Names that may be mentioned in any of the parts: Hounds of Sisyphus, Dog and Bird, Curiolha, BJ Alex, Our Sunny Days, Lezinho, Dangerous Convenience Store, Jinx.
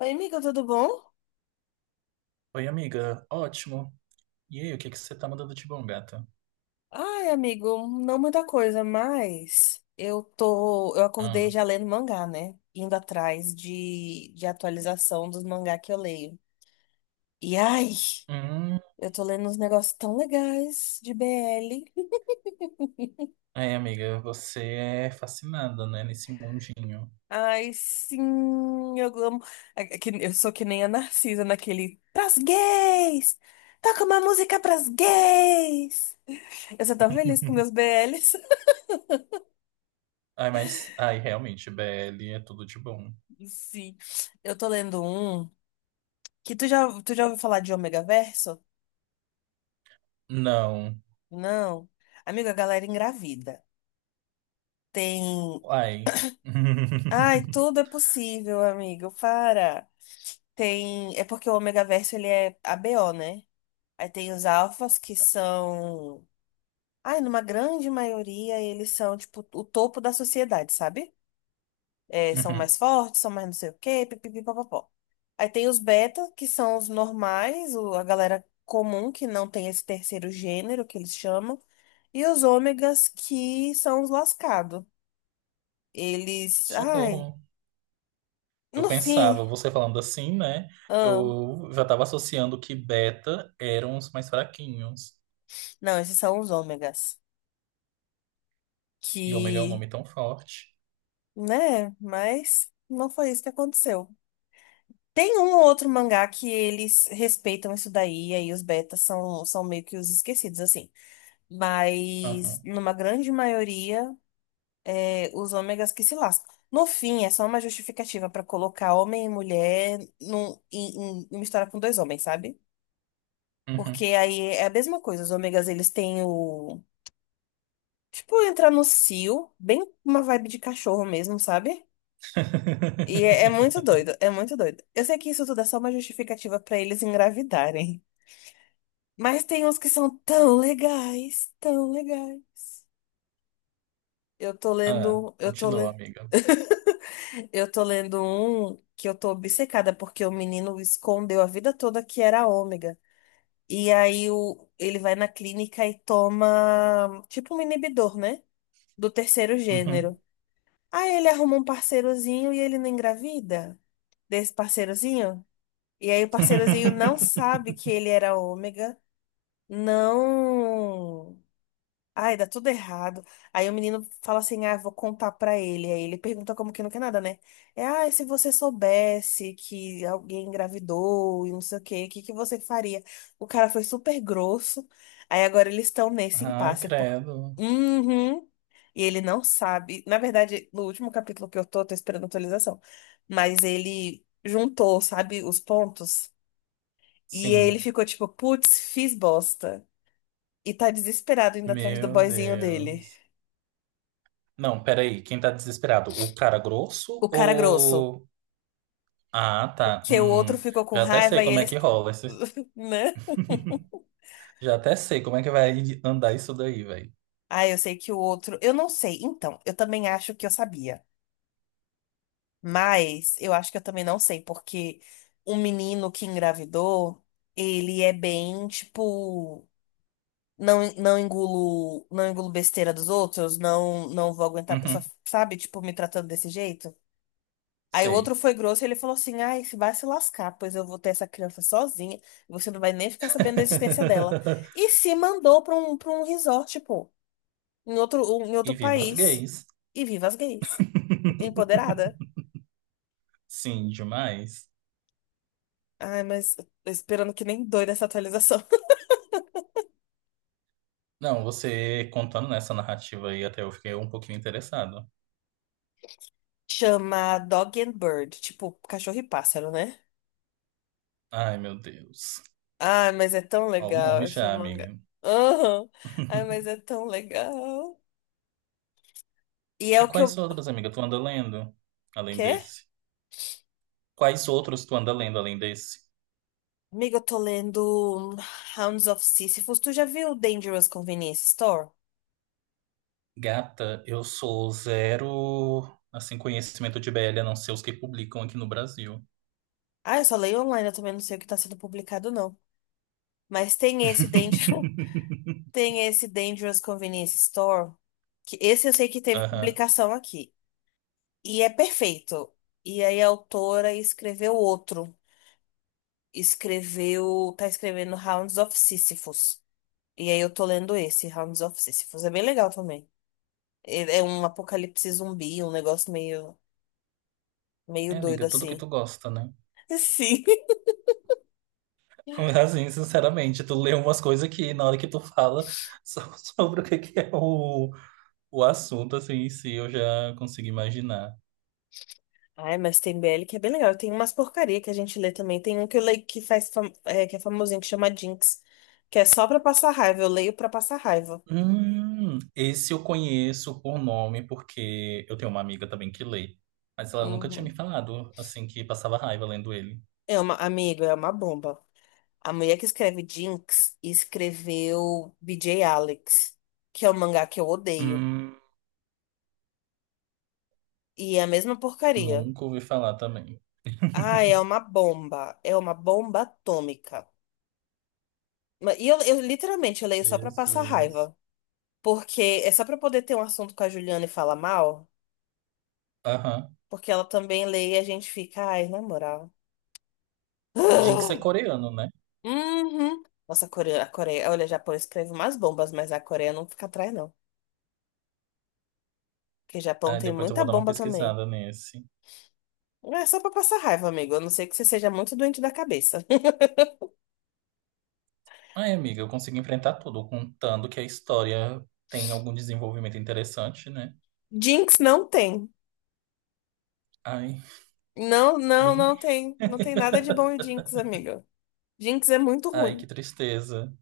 Oi, amigo, tudo bom? Oi, amiga. Ótimo. E aí, o que que você tá mandando de bom, gata? Ai, amigo, não muita coisa, mas eu acordei Ah. já lendo mangá, né? Indo atrás de atualização dos mangá que eu leio. E ai, Hum. eu tô lendo uns negócios tão legais de BL. Aí, amiga, você é fascinada, né, nesse mundinho? Ai, sim, eu amo. É que eu sou que nem a Narcisa naquele pras gays! Toca uma música pras gays! Eu sou tão feliz com meus BLs. Ai, mas, ai, realmente, BL é tudo de bom. Sim, eu tô lendo um. Tu já ouviu falar de ômega verso? Não. Não. Amiga, a galera engravida. Tem. Ai. Ai, tudo é possível, amigo. Para. Tem. É porque o ômega verso ele é ABO, né? Aí tem os alfas que são. Ai, numa grande maioria, eles são, tipo, o topo da sociedade, sabe? É, são mais Uhum. fortes, são mais não sei o quê, pipipi, papapó. Aí tem os beta, que são os normais, a galera comum, que não tem esse terceiro gênero, que eles chamam. E os ômegas, que são os lascados. Eles, ai, Socorro. Eu no fim, pensava, você falando assim, né? ah, Eu já tava associando que beta eram os mais fraquinhos. não, esses são os ômegas, E ômega é um que, nome tão forte. né, mas não foi isso que aconteceu. Tem um ou outro mangá que eles respeitam isso daí, e aí os betas são meio que os esquecidos, assim. Mas, Aham. numa grande maioria, é, os ômegas que se lascam. No fim, é só uma justificativa para colocar homem e mulher em uma história com dois homens, sabe? Porque Uhum. aí é a mesma coisa. Os ômegas, eles têm o. Tipo, entrar no cio, bem uma vibe de cachorro mesmo, sabe? E é muito doido, é muito doido. Eu sei que isso tudo é só uma justificativa pra eles engravidarem. Mas tem uns que são tão legais, tão legais. Eu tô Ah, lendo, eu tô continua, le... amiga. Eu tô lendo um que eu tô obcecada porque o menino escondeu a vida toda que era ômega. E aí ele vai na clínica e toma tipo um inibidor, né? Do terceiro Uhum. gênero. Aí ele arruma um parceirozinho e ele não engravida desse parceirozinho. E aí o parceirozinho não sabe que ele era ômega, não. Ai, dá tudo errado. Aí o menino fala assim: ah, vou contar pra ele. Aí ele pergunta como que não quer nada, né? É, ah, se você soubesse que alguém engravidou e não sei o quê, o que que você faria? O cara foi super grosso. Aí agora eles estão nesse Ai, impasse. Por... credo. Uhum. E ele não sabe. Na verdade, no último capítulo que eu tô esperando a atualização. Mas ele juntou, sabe, os pontos. E ele Sim. ficou tipo: putz, fiz bosta. E tá desesperado indo atrás do Meu boyzinho dele. Deus. Não, peraí. Quem tá desesperado? O cara grosso O cara grosso. ou. Ah, tá. Porque o outro ficou com Já até raiva sei e como é eles. que rola. Esses- Né? já até sei como é que vai andar isso daí, velho. Ah, eu sei que o outro. Eu não sei. Então, eu também acho que eu sabia. Mas eu acho que eu também não sei, porque o menino que engravidou, ele é bem, tipo. Não, não engulo besteira dos outros, não vou aguentar a pessoa, sabe? Tipo, me tratando desse jeito. Aí o Sei. outro foi grosso e ele falou assim: ai, se vai se lascar, pois eu vou ter essa criança sozinha. Você não vai nem ficar sabendo da existência dela. E se mandou pra um resort, pô, em outro, um, em E outro viva as país. gays. E viva as gays. Empoderada. Sim, demais. Ai, mas tô esperando que nem doida essa atualização. Não, você contando nessa narrativa aí, até eu fiquei um pouquinho interessado. Chama Dog and Bird, tipo cachorro e pássaro, né? Ai, meu Deus. Ai, mas é tão Ó, o nome legal esse já, manga. amiga. Aham. Ai, mas é tão legal. E é E o que quais eu. outros, amiga, tu anda lendo além Quê? desse? Quais outros tu anda lendo além desse? Amiga, eu tô lendo Hounds of Sisyphus. Tu já viu Dangerous Convenience Store? Gata, eu sou zero, assim, conhecimento de BL, a não ser os que publicam aqui no Brasil. Ah, eu só leio online, eu também não sei o que tá sendo publicado, não. Mas tem esse Danger... Tem esse Dangerous Convenience Store, que esse eu sei que teve Aham. publicação aqui. E é perfeito. E aí a autora escreveu outro. Escreveu. Tá escrevendo Hounds of Sisyphus. E aí eu tô lendo esse, Hounds of Sisyphus. É bem legal também. É um apocalipse zumbi, um negócio meio É, doido amiga, tudo que assim. tu gosta, né? Sim. Assim, sinceramente, tu lê umas coisas que na hora que tu fala so- sobre o que que é o assunto, assim, em si, eu já consigo imaginar. Ai, mas tem BL que é bem legal. Tem umas porcaria que a gente lê também. Tem um que eu leio que faz que é famosinho, que chama Jinx, que é só pra passar raiva. Eu leio pra passar raiva. Esse eu conheço por nome, porque eu tenho uma amiga também que lê, mas ela nunca tinha me Uhum. falado, assim, que passava raiva lendo ele. É uma, amigo, é uma bomba. A mulher que escreve Jinx escreveu BJ Alex, que é um mangá que eu odeio. Hum, E é a mesma porcaria. nunca ouvi falar também. Ah, é uma bomba. É uma bomba atômica. E eu literalmente eu leio só pra passar Jesus. raiva. Porque é só pra poder ter um assunto com a Juliana e falar mal. Aham. Porque ela também lê e a gente fica, ai, na moral. Jinx é coreano, né? Uhum. Nossa, a Coreia, olha, o Japão escreve umas bombas, mas a Coreia não fica atrás, não. Porque o Japão Ah, tem depois eu muita vou dar uma bomba também. pesquisada nesse. Não. É só pra passar raiva, amigo. A não ser que você seja muito doente da cabeça. Ai, amiga, eu consigo enfrentar tudo, contando que a história tem algum desenvolvimento interessante, né? Jinx não tem. Ai, Não me. tem. Não tem nada de bom em Jinx, amigo. Jinx é muito Ai, que ruim. tristeza.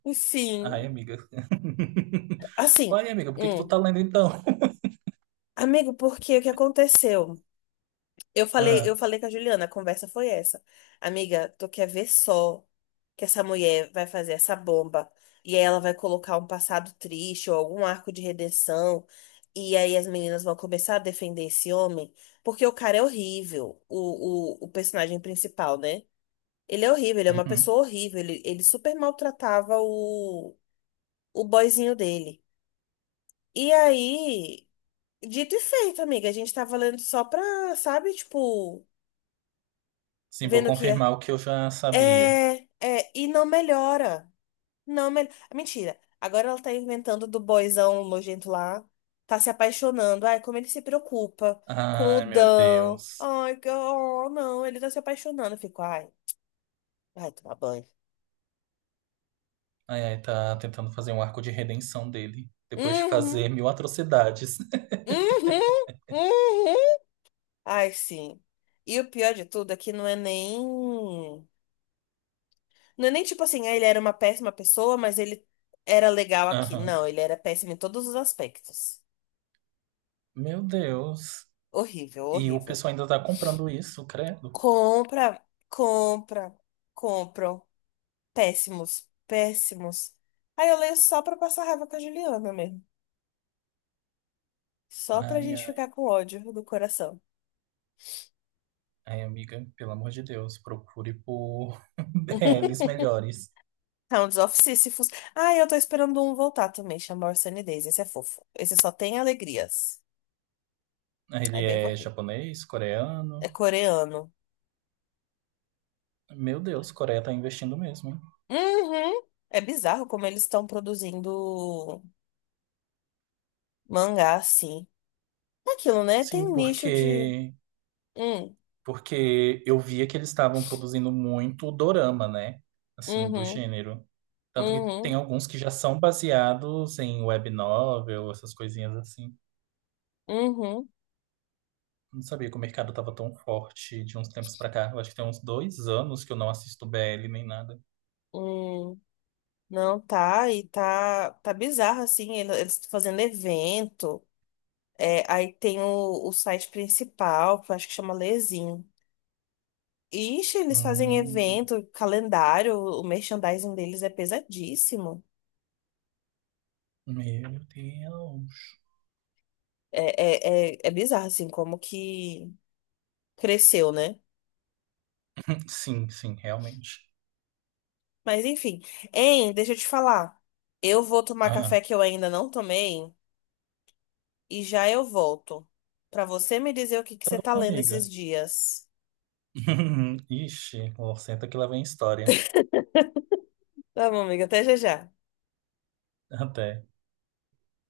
Ai, Enfim, amiga. assim, Ai, amiga, por que que tu hum. tá lendo então? Amigo, porque o que aconteceu? Eu Ah, falei com a Juliana, a conversa foi essa. Amiga, tu quer ver só que essa mulher vai fazer essa bomba e aí ela vai colocar um passado triste ou algum arco de redenção e aí as meninas vão começar a defender esse homem porque o cara é horrível, o personagem principal, né? Ele é horrível, ele é uma uhum. pessoa horrível, ele super maltratava o boyzinho dele. E aí, dito e feito, amiga, a gente tava lendo só pra, sabe, tipo, Sim, vou vendo que ia. confirmar o que eu já sabia. E não melhora. Não melhora. Mentira. Agora ela tá inventando do boyzão nojento lá. Tá se apaixonando. Ai, como ele se preocupa com o Ai, meu Dan. Deus. Ai, que- oh, não, ele tá se apaixonando. Eu fico, ai, vai tomar banho. Ai, ai, tá tentando fazer um arco de redenção dele, depois de Uhum, fazer mil atrocidades. uhum. Ai, sim. E o pior de tudo é que não é nem. Não é nem tipo assim, ah, ele era uma péssima pessoa, mas ele era legal aqui. Aham. Não, ele era péssimo em todos os aspectos. Meu Deus. Horrível, E o horrível. pessoal ainda tá comprando isso, credo. Compra, compra, compram. Péssimos, péssimos. Aí eu leio só pra passar raiva com a Juliana mesmo. Só pra Ai, gente ai. ficar com ódio do coração. Ai, amiga, pelo amor de Deus, procure por BLs melhores. Hounds of Sisyphus. Ah, eu tô esperando um voltar também, chama Our Sunny Days. Esse é fofo. Esse só tem alegrias. É Ele bem é fofinho. japonês, coreano? É coreano. Meu Deus, Coreia tá investindo mesmo, hein? Uhum. É bizarro como eles estão produzindo mangá assim. É aquilo, né? Sim, Tem nicho de. porque Hum, porque eu via que eles estavam produzindo muito dorama, né? Assim, do uhum, gênero. Tanto que tem uhum, alguns que já são baseados em web novel, essas coisinhas assim. uhum, Não sabia que o mercado tava tão forte de uns tempos pra cá. Eu acho que tem uns 2 anos que eu não assisto BL nem nada. uhum. Não, tá bizarro, assim, eles fazendo evento, é, aí tem o site principal, que eu acho que chama Lezinho. Ixi, eles fazem Hum. evento, calendário, o merchandising deles é pesadíssimo. Meu Deus. É bizarro, assim, como que cresceu, né? Sim, sim, realmente. Mas enfim, hein, deixa eu te falar, eu vou tomar Ah, café que eu ainda não tomei e já eu volto, pra você me dizer o que que tá você tá bom, lendo amiga. esses dias. Ixi, ó, senta que lá vem história. Tá bom, amiga, até já já. Até.